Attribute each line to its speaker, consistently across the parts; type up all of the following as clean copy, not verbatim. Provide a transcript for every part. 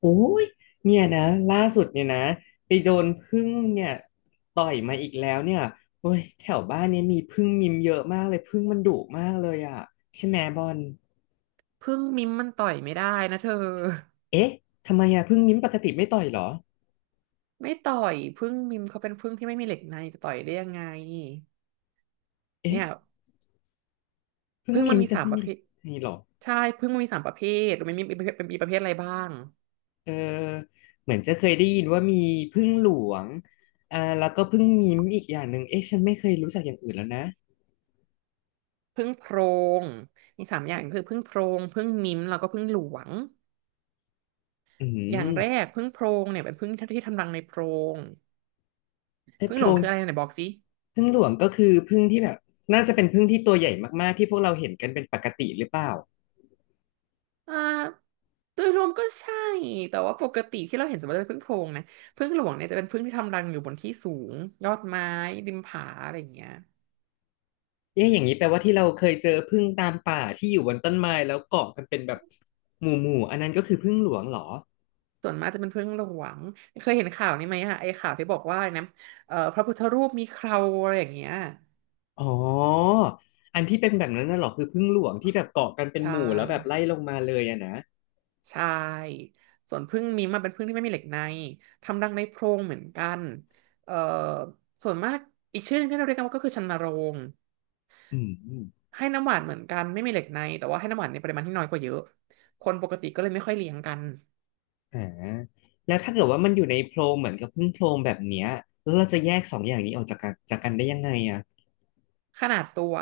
Speaker 1: โอ้ยเนี่ยนะล่าสุดเนี่ยนะไปโดนผึ้งเนี่ยต่อยมาอีกแล้วเนี่ยโอ้ยแถวบ้านเนี่ยมีผึ้งมิมเยอะมากเลยผึ้งมันดุมากเลยอ่ะใช่ไหมบอล
Speaker 2: พึ่งมิมมันต่อยไม่ได้นะเธอ
Speaker 1: เอ๊ะทำไมอ่ะผึ้งมิมปกติไม่ต่อยเหรอ
Speaker 2: ไม่ต่อยพึ่งมิมเขาเป็นพึ่งที่ไม่มีเหล็กในจะต่อยได้ยังไงเนี่
Speaker 1: เอ๊ะ
Speaker 2: ย
Speaker 1: ผึ้ง
Speaker 2: พึ่ง
Speaker 1: มิ
Speaker 2: มัน
Speaker 1: ม
Speaker 2: มี
Speaker 1: จะ
Speaker 2: สาม
Speaker 1: ไม่
Speaker 2: ประ
Speaker 1: มี
Speaker 2: เภท
Speaker 1: มีเหรอ
Speaker 2: ใช่พึ่งมันมีสามประเภทรู้ไหมันมีเป็นมีประเภทอะไรบ้าง
Speaker 1: เออเหมือนจะเคยได้ยินว่ามีผึ้งหลวงแล้วก็ผึ้งมิมอีกอย่างหนึ่งเอ๊ะฉันไม่เคยรู้จักอย่างอื่นแล้วนะ
Speaker 2: พึ่งโพรงมีสามอย่างคือพึ่งโพรงพึ่งมิมแล้วก็พึ่งหลวง
Speaker 1: อื
Speaker 2: อย่างแร
Speaker 1: ม
Speaker 2: กพึ่งโพรงเนี่ยเป็นพึ่งที่ทำรังในโพรง
Speaker 1: ไอ้
Speaker 2: พึ่
Speaker 1: โพ
Speaker 2: งหล
Speaker 1: ร
Speaker 2: วง
Speaker 1: ง
Speaker 2: คืออะไรไหนบอกสิ
Speaker 1: ผึ้งหลวงก็คือผึ้งที่แบบน่าจะเป็นผึ้งที่ตัวใหญ่มากๆที่พวกเราเห็นกันเป็นปกติหรือเปล่า
Speaker 2: อ่าโดยรวมก็ใช่แต่ว่าปกติที่เราเห็นสมมติว่าเป็นผึ้งโพรงนะผึ้งหลวงเนี่ยจะเป็นผึ้งที่ทำรังอยู่บนที่สูงยอดไม้ริมผาอะไรอย่างเงี้ย
Speaker 1: เอ๊ะอย่างนี้แปลว่าที่เราเคยเจอผึ้งตามป่าที่อยู่บนต้นไม้แล้วเกาะกันเป็นแบบหมู่ๆู่อันนั้นก็คือผึ้งหลวงเหรอ
Speaker 2: ส่วนมากจะเป็นผึ้งหลวงเคยเห็นข่าวนี้ไหมอะไอ้ข่าวที่บอกว่าอะไรนะพระพุทธรูปมีเคราอะไรอย่างเงี้ย
Speaker 1: อ๋ออันที่เป็นแบบนั้นน่ะเหรอคือผึ้งหลวงที่แบบเกาะกันเป็น
Speaker 2: ใช่
Speaker 1: หมู่แล้วแบบไล่ลงมาเลยอะนะ
Speaker 2: ใช่ส่วนผึ้งนี้มอะเป็นผึ้งที่ไม่มีเหล็กในทำรังในโพรงเหมือนกันเอ่อส่วนมากอีกชื่อหนึงที่เราเรียกกันว่าก็คือชันนโรง
Speaker 1: อืม
Speaker 2: ให้น้ำหวานเหมือนกันไม่มีเหล็กในแต่ว่าให้น้ำหวานในปริมาณที่น้อยกว่าเยอะคนปกติก็เลยไม่ค่อยเลี้ยงกัน
Speaker 1: อ่าแล้วถ้าเกิดว่ามันอยู่ในโพรงเหมือนกับผึ้งโพรงแบบเนี้ยแล้วเราจะแยกสองอย่างนี้ออกจากกันได้ยังไงอะ
Speaker 2: ขนาดตัว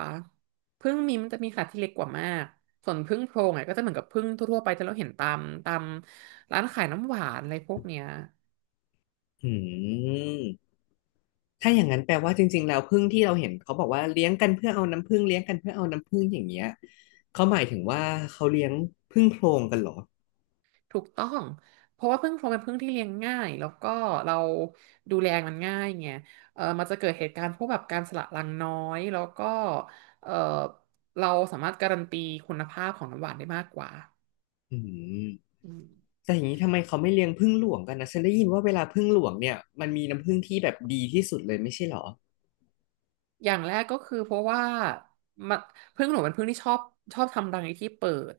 Speaker 2: ผึ้งมีมันจะมีขนาดที่เล็กกว่ามากส่วนผึ้งโพรงอ่ะก็จะเหมือนกับผึ้งทั่วๆไปที่เราเห็นตามร้านขายน้ำหวานอะไรพวกเนี้ย
Speaker 1: อืม ถ้าอย่างนั้นแปลว่าจริงๆแล้วผึ้งที่เราเห็นเขาบอกว่าเลี้ยงกันเพื่อเอาน้ำผึ้งอย่างเงี้ยเขาหมายถึงว่าเขาเลี้ยงผึ้งโพรงกันเหรอ
Speaker 2: ถูกต้องเพราะว่าผึ้งโพรงเป็นผึ้งที่เลี้ยงง่ายแล้วก็เราดูแลมันง่ายไงมันจะเกิดเหตุการณ์พวกแบบการสละรังน้อยแล้วก็เออเราสามารถการันตีคุณภาพของน้ำหวานได้มากกว่า
Speaker 1: อืม
Speaker 2: อืม
Speaker 1: แต่อย่างนี้ทำไมเขาไม่เลี้ยงผึ้งหลวงกันนะฉันได้ยินว่าเวลาผึ้งหลวงเนี่ยมันมีน้ำผึ้งที่แบบดีที่สุดเลยไม่ใช่เหรอ
Speaker 2: อย่างแรกก็คือเพราะว่ามันผึ้งหนูเป็นผึ้งที่ชอบทำรังในที่เปิด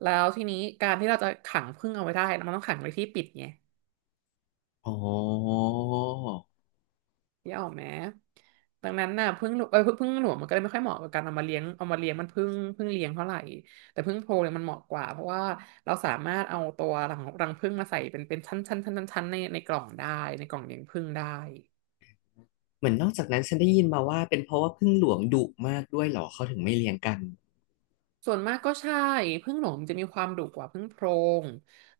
Speaker 2: แล้วทีนี้การที่เราจะขังผึ้งเอาไว้ได้มันต้องขังไว้ที่ปิดไง
Speaker 1: อ๋อ
Speaker 2: นี่ออกไหมดังนั้นน่ะผึ้งหนูผึ้งหลวงมันก็เลยไม่ค่อยเหมาะกับการเอามาเลี้ยงเอามาเลี้ยงมันผึ้งเลี้ยงเท่าไหร่แต่ผึ้งโพรงเนี่ยมันเหมาะกว่าเพราะว่าเราสามารถเอาตัวรังผึ้งมาใส่เป็นชั้นในกล่องได้ในกล่องเลี้ยงผึ้งได้
Speaker 1: เหมือนนอกจากนั้นฉันได้ยินมาว่าเป็นเพราะว่าผึ้งหลวงดุมากด้วยเหรอเขาถึงไม่เลี้ยงกัน
Speaker 2: ส่วนมากก็ใช่ผึ้งหลวงจะมีความดุกว่าผึ้งโพรง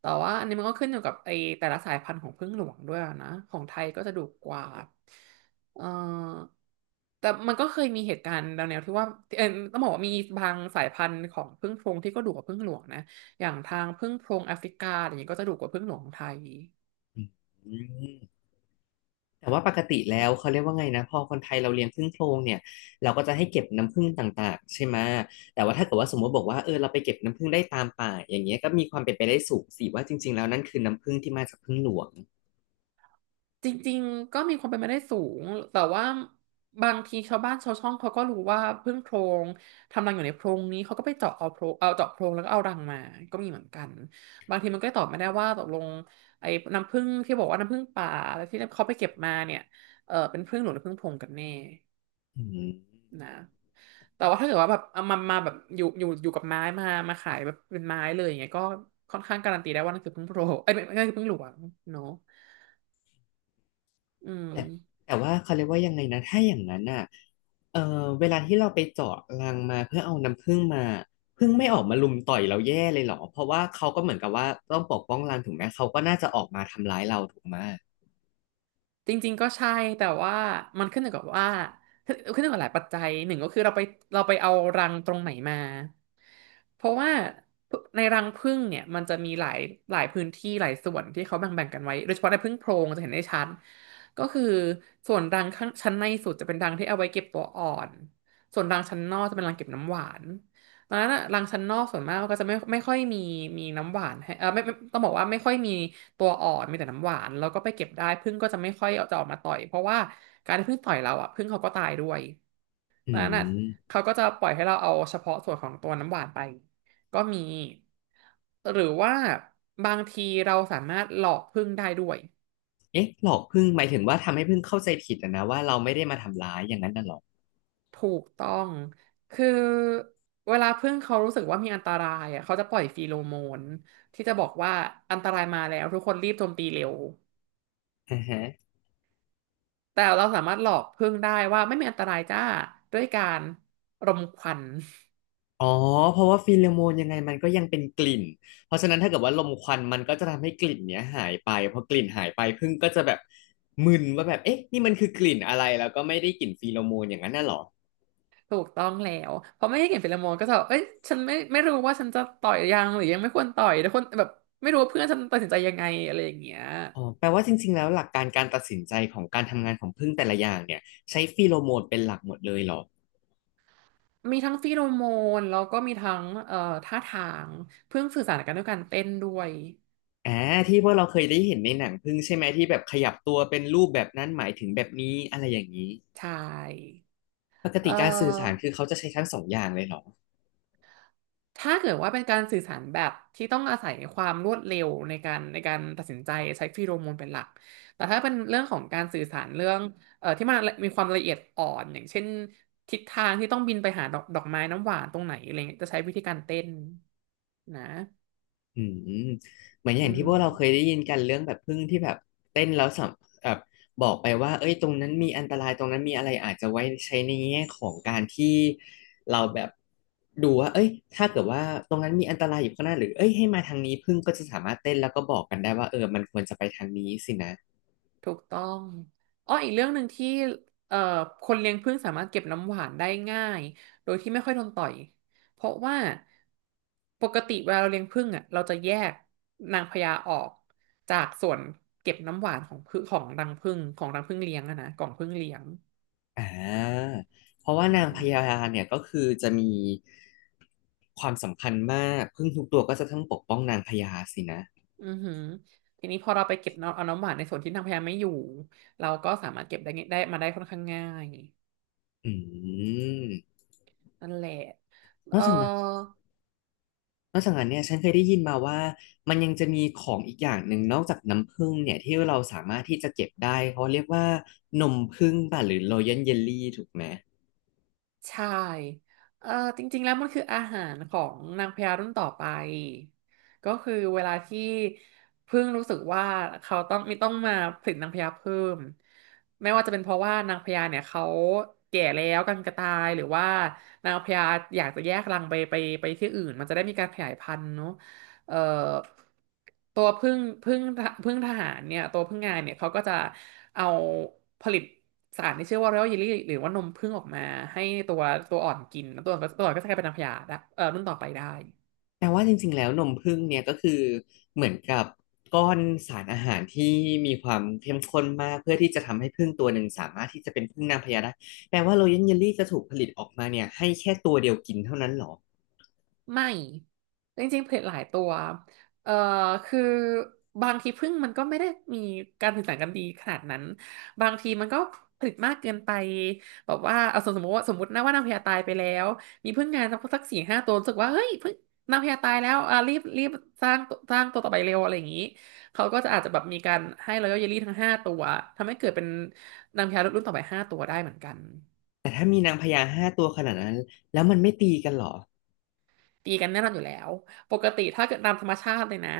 Speaker 2: แต่ว่าอันนี้มันก็ขึ้นอยู่กับไอแต่ละสายพันธุ์ของผึ้งหลวงด้วยนะของไทยก็จะดุกว่าเออแต่มันก็เคยมีเหตุการณ์แนวๆที่ว่าเออต้องบอกว่ามีบางสายพันธุ์ของผึ้งโพรงที่ก็ดุกว่าผึ้งหลวงนะอย่างทางผึ้งโพรงแอฟริกาอย่างนี้ก็จะดุกว่าผึ้งหลวงของไทย
Speaker 1: อืม แต่ว่าปกติแล้วเขาเรียกว่าไงนะพอคนไทยเราเลี้ยงผึ้งโพรงเนี่ยเราก็จะให้เก็บน้ำผึ้งต่างๆใช่ไหมแต่ว่าถ้าเกิดว่าสมมติบอกว่าเออเราไปเก็บน้ำผึ้งได้ตามป่าอย่างเงี้ยก็มีความเป็นไปได้สูงสิว่าจริงๆแล้วนั่นคือน้ำผึ้งที่มาจากผึ้งหลวง
Speaker 2: จริงๆก็มีความเป็นไปได้สูงแต่ว่าบางทีชาวบ้านชาวช่องเขาก็รู้ว่าพึ่งโพรงทำรังอยู่ในโพรงนี้เขาก็ไปเจาะเอาโพรงเอาเจาะโพรงแล้วก็เอารังมาก็มีเหมือนกันบางทีมันก็ตอบไม่ได้ว่าตกลงไอ้น้ำผึ้งที่บอกว่าน้ำผึ้งป่าแล้วที่เขาไปเก็บมาเนี่ยเป็นผึ้งหลวงหรือผึ้งโพรงกันแน่
Speaker 1: อืม
Speaker 2: นะแต่ว่าถ้าเกิดว่าแบบเอามามาแบบอยู่กับไม้มามาขายแบบเป็นไม้เลยอย่างเงี้ยก็ค่อนข้างการันตีได้ว่านั่นคือผึ้งโพรงเอ้ยไม่ใช่ผึ้งหลวงเนาะอืม
Speaker 1: แต่แต่ว่าเขาเรียกว่ายังไงนะถ้าอย่างนั้นอ่ะเออเวลาที่เราไปเจาะรังมาเพื่อเอาน้ำผึ้งมาผึ้งไม่ออกมารุมต่อยเราแย่เลยเหรอเพราะว่าเขาก็เหมือนกับว่าต้องปกป้องรังถูกไหมเขาก็น่าจะออกมาทำร้ายเราถูกไหม
Speaker 2: จริงๆก็ใช่แต่ว่ามันขึ้นอยู่กับว่าขึ้นอยู่กับหลายปัจจัยหนึ่งก็คือเราไปเราไปเอารังตรงไหนมาเพราะว่าในรังผึ้งเนี่ยมันจะมีหลายหลายพื้นที่หลายส่วนที่เขาแบ่งๆกันไว้โดยเฉพาะในผึ้งโพรงจะเห็นได้ชัดก็คือส่วนรังข้างชั้นในสุดจะเป็นรังที่เอาไว้เก็บตัวอ่อนส่วนรังชั้นนอกจะเป็นรังเก็บน้ำหวาน ร้านอะร้านชั้นนอกส่วนมากก็จะไม่ค่อยมีมีน้ำหวานให้ไม่ต้องบอกว่าไม่ค่อยมีตัวอ่อนมีแต่น้ำหวานแล้วก็ไปเก็บได้ผึ้งก็จะไม่ค่อยเอาจะออกมาต่อยเพราะว่าการที่ผึ้งต่อยเราอะผึ้งเขาก็ตายด้วย
Speaker 1: อื
Speaker 2: ร้านอะ
Speaker 1: ม
Speaker 2: เขาก็จะปล่อยให้เราเอาเฉพาะส่วนของตัวน้ำหวานไปก็มีหรือว่าบางทีเราสามารถหลอกผึ้งได้ด้วย
Speaker 1: เอ๊ะหลอกผึ้งหมายถึงว่าทำให้ผึ้งเข้าใจผิดอะนะว่าเราไม่ได้มาทำร้ายอย่างนั้นน่ะหรอ
Speaker 2: ถูกต้อง คือเวลาพึ่งเขารู้สึกว่ามีอันตรายอ่ะเขาจะปล่อยฟีโรโมนที่จะบอกว่าอันตรายมาแล้วทุกคนรีบโจมตีเร็ว
Speaker 1: อ่าฮะ
Speaker 2: แต่เราสามารถหลอกพึ่งได้ว่าไม่มีอันตรายจ้าด้วยการรมควัน
Speaker 1: อ๋อเพราะว่าฟีโรโมนยังไงมันก็ยังเป็นกลิ่นเพราะฉะนั้นถ้าเกิดว่าลมควันมันก็จะทำให้กลิ่นเนี้ยหายไปพอกลิ่นหายไปผึ้งก็จะแบบมึนว่าแบบเอ๊ะนี่มันคือกลิ่นอะไรแล้วก็ไม่ได้กลิ่นฟีโรโมนอย่างนั้นน่ะหรอ
Speaker 2: ถูกต้องแล้วพอไม่ให้เห็นฟีโรโมนก็จะแบบเอ้ยฉันไม่รู้ว่าฉันจะต่อยยังหรือยังไม่ควรต่อยทุกคนแบบไม่รู้ว่าเพื่อนฉันตัดสินใจยังไงอะไรอย่างเงี้ย
Speaker 1: อ๋อแปลว่าจริงๆแล้วหลักการการตัดสินใจของการทำงานของผึ้งแต่ละอย่างเนี่ยใช้ฟีโรโมนเป็นหลักหมดเลยเหรอ
Speaker 2: มีทั้งฟีโรโมนแล้วก็มีทั้งท่าทางเพิ่งสื่อสารกันด้วยการเต้นด้วย
Speaker 1: อ่าที่พวกเราเคยได้เห็นในหนังผึ้งใช่ไหมที่แบบขยับตัวเป็นรูปแบบนั้นหมายถึงแบบนี้อะไรอย่างนี้
Speaker 2: ใช่
Speaker 1: ปก
Speaker 2: เอ่
Speaker 1: ติการสื่อสาร
Speaker 2: อ
Speaker 1: คือเขาจะใช้ทั้งสองอย่างเลยเหรอ
Speaker 2: ถ้าเกิดว่าเป็นการสื่อสารแบบที่ต้องอาศัยความรวดเร็วในการตัดสินใจใช้ฟีโรโมนเป็นหลัก แต่ถ้าเป็นเรื่องของการสื่อสารเรื่องที่มันมีความละเอียดอ่อนอย่างเช่นทิศทางที่ต้องบินไปหาดอกไม้น้ำหวานตรงไหนอะไรเงี้ยจะใช้วิธีการเต้นนะ
Speaker 1: อืมเหมือนอย่า
Speaker 2: อื
Speaker 1: งที่
Speaker 2: ม
Speaker 1: พวกเราเคยได้ยินกันเรื่องแบบพึ่งที่แบบเต้นแล้วสัมแบบบอกไปว่าเอ้ยตรงนั้นมีอันตรายตรงนั้นมีอะไรอาจจะไว้ใช้ในแง่ของการที่เราแบบดูว่าเอ้ยถ้าเกิดว่าตรงนั้นมีอันตรายอยู่ข้างหน้าหรือเอ้ยให้มาทางนี้พึ่งก็จะสามารถเต้นแล้วก็บอกกันได้ว่าเออมันควรจะไปทางนี้สินะ
Speaker 2: ถูกต้องอ้ออีกเรื่องหนึ่งที่เอ่อคนเลี้ยงผึ้งสามารถเก็บน้ำหวานได้ง่ายโดยที่ไม่ค่อยโดนต่อยเพราะว่า ปกติเวลาเราเลี้ยงผึ้งอ่ะเราจะแยกนางพญาออกจากส่วนเก็บน้ำหวานของผึ้งของรังผึ้งเลี้ยงอะนะกล่องผึ้งเลี้ยง
Speaker 1: อ่าเพราะว่า
Speaker 2: อื
Speaker 1: นา
Speaker 2: อ
Speaker 1: งพ
Speaker 2: หือ
Speaker 1: ญาเนี่ยก็คือจะมีความสำคัญมากพึ่งทุกตัวก็จะต้องปกป้องนางพญาสินะ
Speaker 2: อือหือทีนี้พอเราไปเก็บน้ำเอาน้ำหวานในส่วนที่นางพญาไม่อยู่เราก็สามารถเก็บได้าได้มาได้ค่อนข้างง่าย
Speaker 1: อืม
Speaker 2: นั่นแหละ
Speaker 1: น
Speaker 2: เอ
Speaker 1: อกจากนั้น
Speaker 2: อ
Speaker 1: นอกจากนั้นเนี่ยฉันเคยได้ยินมาว่ามันยังจะมีของอีกอย่างหนึ่งนอกจากน้ำผึ้งเนี่ยที่เราสามารถที่จะเก็บได้เขาเรียกว่านมผึ้งป่ะหรือ Royal Jelly ถูกไหม
Speaker 2: ใช่เอ่อจริงๆแล้วมันคืออาหารของนางพญารุ่นต่อไปก็คือเวลาที่เพึ่งรู้สึกว่าเขาต้องมาผลิตนางพญาเพิ่ม ไม่ว่าจะเป็นเพราะว่านางพญาเนี่ยเขาแก่แล้วกันกระตายหรือว่านางพญาอยากจะแยกรังไปที่อื่นมันจะได้มีการขยายพันธุ์เนาะเอ่อตัวพึ่งทหารเนี่ยตัวพึ่งงานเนี่ยเขาก็จะ เอาผลิตสารที่ชื่อว่า Royal Jelly หรือว่านมผึ้งออกมาให้ตัวตัวอ่อนกินแล้วตัวอ่อนก็จะกลายเป็นนางพญาได้รุ่นต่อไปได้
Speaker 1: แต่ว่าจริงๆแล้วนมผึ้งเนี่ยก็คือเหมือนกับก้อนสารอาหารที่มีความเข้มข้นมากเพื่อที่จะทำให้ผึ้งตัวหนึ่งสามารถที่จะเป็นผึ้งนางพญาได้แปลว่าโรยัลเยลลี่จะถูกผลิตออกมาเนี่ยให้แค่ตัวเดียวกินเท่านั้นเหรอ
Speaker 2: ไม่จริงๆเล็ดหลายตัวเอ่อคือบางทีพึ่งมันก็ไม่ได้มีการสื่อสารกันดีขนาดนั้นบางทีมันก็ผลิตมากเกินไปแบบว่าเอาสมมตินะว่านางพญาตายไปแล้วมีพึ่งงานสักสี่ห้าตัวรู้สึกว่าเฮ้ยพึ่งนางพญาตายแล้วอ่ะรีบสร้างตัวต่อไปเร็วอะไรอย่างนี้เขาก็จะอาจจะแบบมีการให้รอยัลเยลลี่ทั้งห้าตัวทำให้เกิดเป็นนางพญารุ่นต่อไปห้าตัวได้เหมือนกัน
Speaker 1: แต่ถ้ามีนางพญา5ตัวขนาดนั้นแล้วมันไม่ตีกันเหรอ
Speaker 2: ตีกันแน่นอนอยู่แล้วปกติถ้าเกิดตามธรรมชาติเลยนะ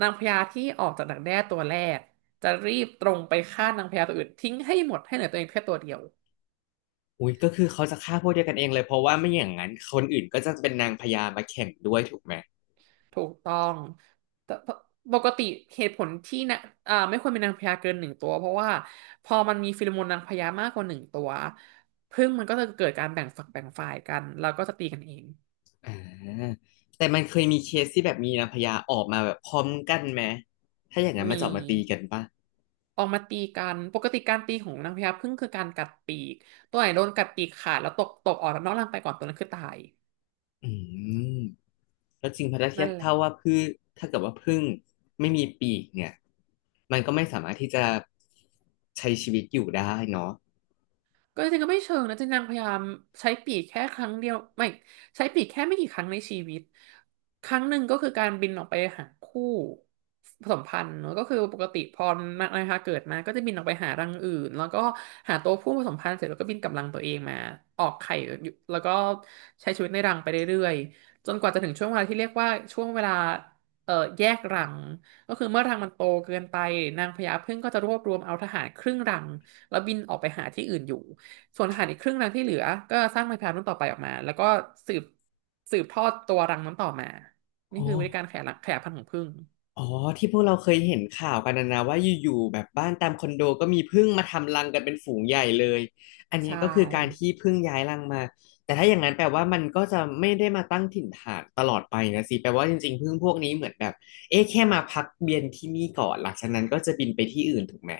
Speaker 2: นางพญาที่ออกจากดักแด้ตัวแรกจะรีบตรงไปฆ่านางพญาตัวอื่นทิ้งให้หมดให้เหลือตัวเองแค่ตัวเดียว
Speaker 1: อุ้ยก็คือเขาจะฆ่าพวกเดียวกันเองเลยเพราะว่าไม่อย่างนั้นคนอื่นก็จะเป็นนางพญามาแข่งด้วยถูกไหม
Speaker 2: ถูกต้องแต่ปกติเหตุผลที่นะไม่ควรเป็นนางพญาเกินหนึ่งตัวเพราะว่าพอมันมีฟีโรโมนนางพญามากกว่าหนึ่งตัวผึ้งมันก็จะเกิดการแบ่งฝักแบ่งฝ่ายกันแล้วก็จะตีกันเอง
Speaker 1: อ่าแต่มันเคยมีเคสที่แบบมีนางพญาออกมาแบบพร้อมกันไหมถ้าอย่างนั้นมา
Speaker 2: มี
Speaker 1: จอบมาตีกันป่ะ
Speaker 2: ออกมาตีกันปกติการตีของนางพญาผึ้งคือการกัดปีก ตัวไหนโดนกัดปีกขาดแล้วตกออกนอกร่างไปก่อนตัวนั้นคือตาย
Speaker 1: อืมก็จริงเพราะถ้าเทีย
Speaker 2: นั่
Speaker 1: บ
Speaker 2: นแหละ
Speaker 1: เท่าว่าพืชถ้าเกิดว่าผึ้งไม่มีปีกเนี่ยมันก็ไม่สามารถที่จะใช้ชีวิตอยู่ได้เนาะ
Speaker 2: ก็จริงๆก็ไม่เชิงนะจริงนางพยายามใช้ปีกแค่ครั้งเดียวไม่ใช้ปีกแค่ไม่กี่ครั้งในชีวิตครั้งหนึ่งก็คือการบินออกไปหาคู่ผสมพันธุ์เนอะก็คือปกติพอนะคะเกิดมาก็จะบินออกไปหารังอื่นแล้วก็หาตัวผู้ผสมพันธุ์เสร็จแล้วก็บินกลับรังตัวเองมาออกไข่อยู่แล้วก็ใช้ชีวิตในรังไปเรื่อยๆจนกว่าจะถึงช่วงเวลาที่เรียกว่าช่วงเวลาแยกรังก็คือเมื่อรังมันโตเกินไปนางพญาผึ้งก็จะรวบรวมเอาทหารครึ่งรังแล้วบินออกไปหาที่อื่นอยู่ ส่วนทหารอีกครึ่งหนึ่งที่เหลือก็สร้างไม้พายรุ่นต่อไปออกมาแล้วก็สืบสืบทอดตัวรังนั้นต่อมา
Speaker 1: อ๋
Speaker 2: นี่
Speaker 1: อ
Speaker 2: คือวิธีการขยายรังขยายพันธุ์ของผึ้ง
Speaker 1: อ๋อที่พวกเราเคยเห็นข่าวกันนะนะว่าอยู่ๆแบบบ้านตามคอนโดก็มีผึ้งมาทำรังกันเป็นฝูงใหญ่เลยอันเนี้ย
Speaker 2: ใช่
Speaker 1: ก็คือการที่ผึ้งย้ายรังมาแต่ถ้าอย่างนั้นแปลว่ามันก็จะไม่ได้มาตั้งถิ่นฐานตลอดไปนะสิแปลว่าจริงๆผึ้งพวกนี้เหมือนแบบเอ๊ะแค่มาพักเวียนที่นี่ก่อนหลังจากนั้นก็จะบินไปที่อื่นถูกไหม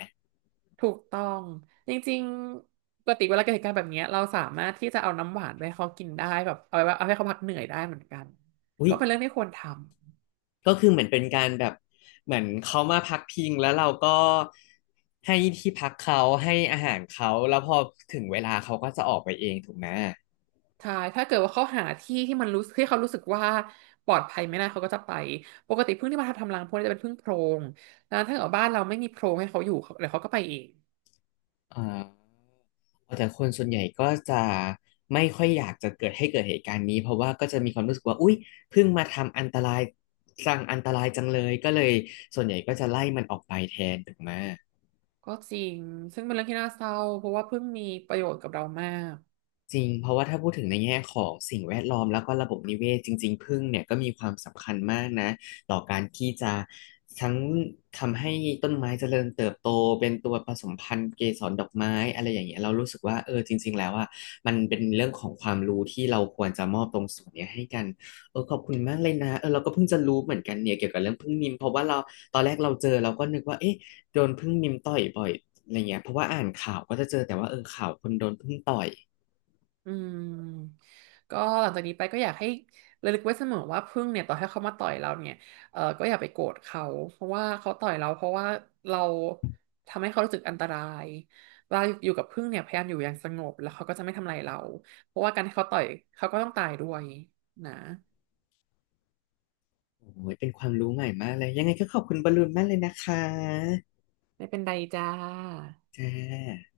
Speaker 2: ถูกต้อง จริงๆปกติเวลาเกิดเหตุการณ์แบบเนี้ยเราสามารถที่จะเอาน้ำหวานไปให้เขากินได้แบบเอาไว้เอาให้เขาพักเหนื่อยได้เหมือนกัน
Speaker 1: อุ้ย
Speaker 2: ก็เป็นเรื่องที่ควรทำ
Speaker 1: ก็คือเหมือนเป็นการแบบเหมือนเขามาพักพิงแล้วเราก็ให้ที่พักเขาให้อาหารเขาแล้วพอถึงเวลาเขาก็จะออกไปเองถูกไหม
Speaker 2: ใช่ถ้าเกิดว่าเขาหาที่ที่มันรู้ที่เขารู้สึกว่าปลอดภัยไม่ได้เขาก็จะไปปกติผึ้งที่มาทำรังพวกนี้จะเป็นผึ้งโพรงแล้วถ้าเกิดว่าบ้านเราไม่มีโพรงให้เขาอยู่เขาเดี๋ยวเขาก็ไปเอง
Speaker 1: อ่าแต่คนส่วนใหญ่ก็จะไม่ค่อยอยากจะเกิดให้เกิดเหตุการณ์นี้เพราะว่าก็จะมีความรู้สึกว่าอุ๊ยเพิ่งมาทำอันตรายสร้างอันตรายจังเลยก็เลยส่วนใหญ่ก็จะไล่มันออกไปแทนถูกไหม
Speaker 2: ก็จริง ซึ่งเป็นเรื่องที่น่าเศร้าเพราะว่าเพิ่งมีประโยชน์กับเรามาก
Speaker 1: จริงเพราะว่าถ้าพูดถึงในแง่ของสิ่งแวดล้อมแล้วก็ระบบนิเวศจริงๆผึ้งเนี่ยก็มีความสำคัญมากนะต่อการที่จะทั้งทำให้ต้นไม้เจริญเติบโตเป็นตัวผสมพันธุ์เกสรดอกไม้อะไรอย่างเงี้ยเรารู้สึกว่าเออจริงๆแล้วอ่ะมันเป็นเรื่องของความรู้ที่เราควรจะมอบตรงส่วนเนี้ยให้กันเออขอบคุณมากเลยนะเออเราก็เพิ่งจะรู้เหมือนกันเนี่ยเกี่ยวกับเรื่องผึ้งนิมเพราะว่าเราตอนแรกเราเจอเราก็นึกว่าเอ๊ะโดนผึ้งนิมต่อยบ่อยอะไรเงี้ยเพราะว่าอ่านข่าวก็จะเจอแต่ว่าเออข่าวคนโดนผึ้งต่อย
Speaker 2: อืมก็หลังจากนี้ไปก็อยากให้ระลึกไว้เสมอว่าพึ่งเนี่ยต่อให้เขามาต่อยเราเนี่ยเออก็อย่าไปโกรธเขาเพราะว่าเขาต่อยเราเพราะว่าเราทำให้เขารู้สึกอันตรายเวลาอยู่กับพึ่งเนี่ยพยายามอยู่อย่างสงบแล้วเขาก็จะไม่ทำอะไรเราเพราะว่าการที่เขาต่อยเขาก็ต้องตายด้วยนะ
Speaker 1: โอ้ย เป็นความรู้ใหม่มากเลย ยังไงก็ขอบคุณบอลลูนมากเลยนะคะ
Speaker 2: ไม่เป็นไรจ้า
Speaker 1: จ้า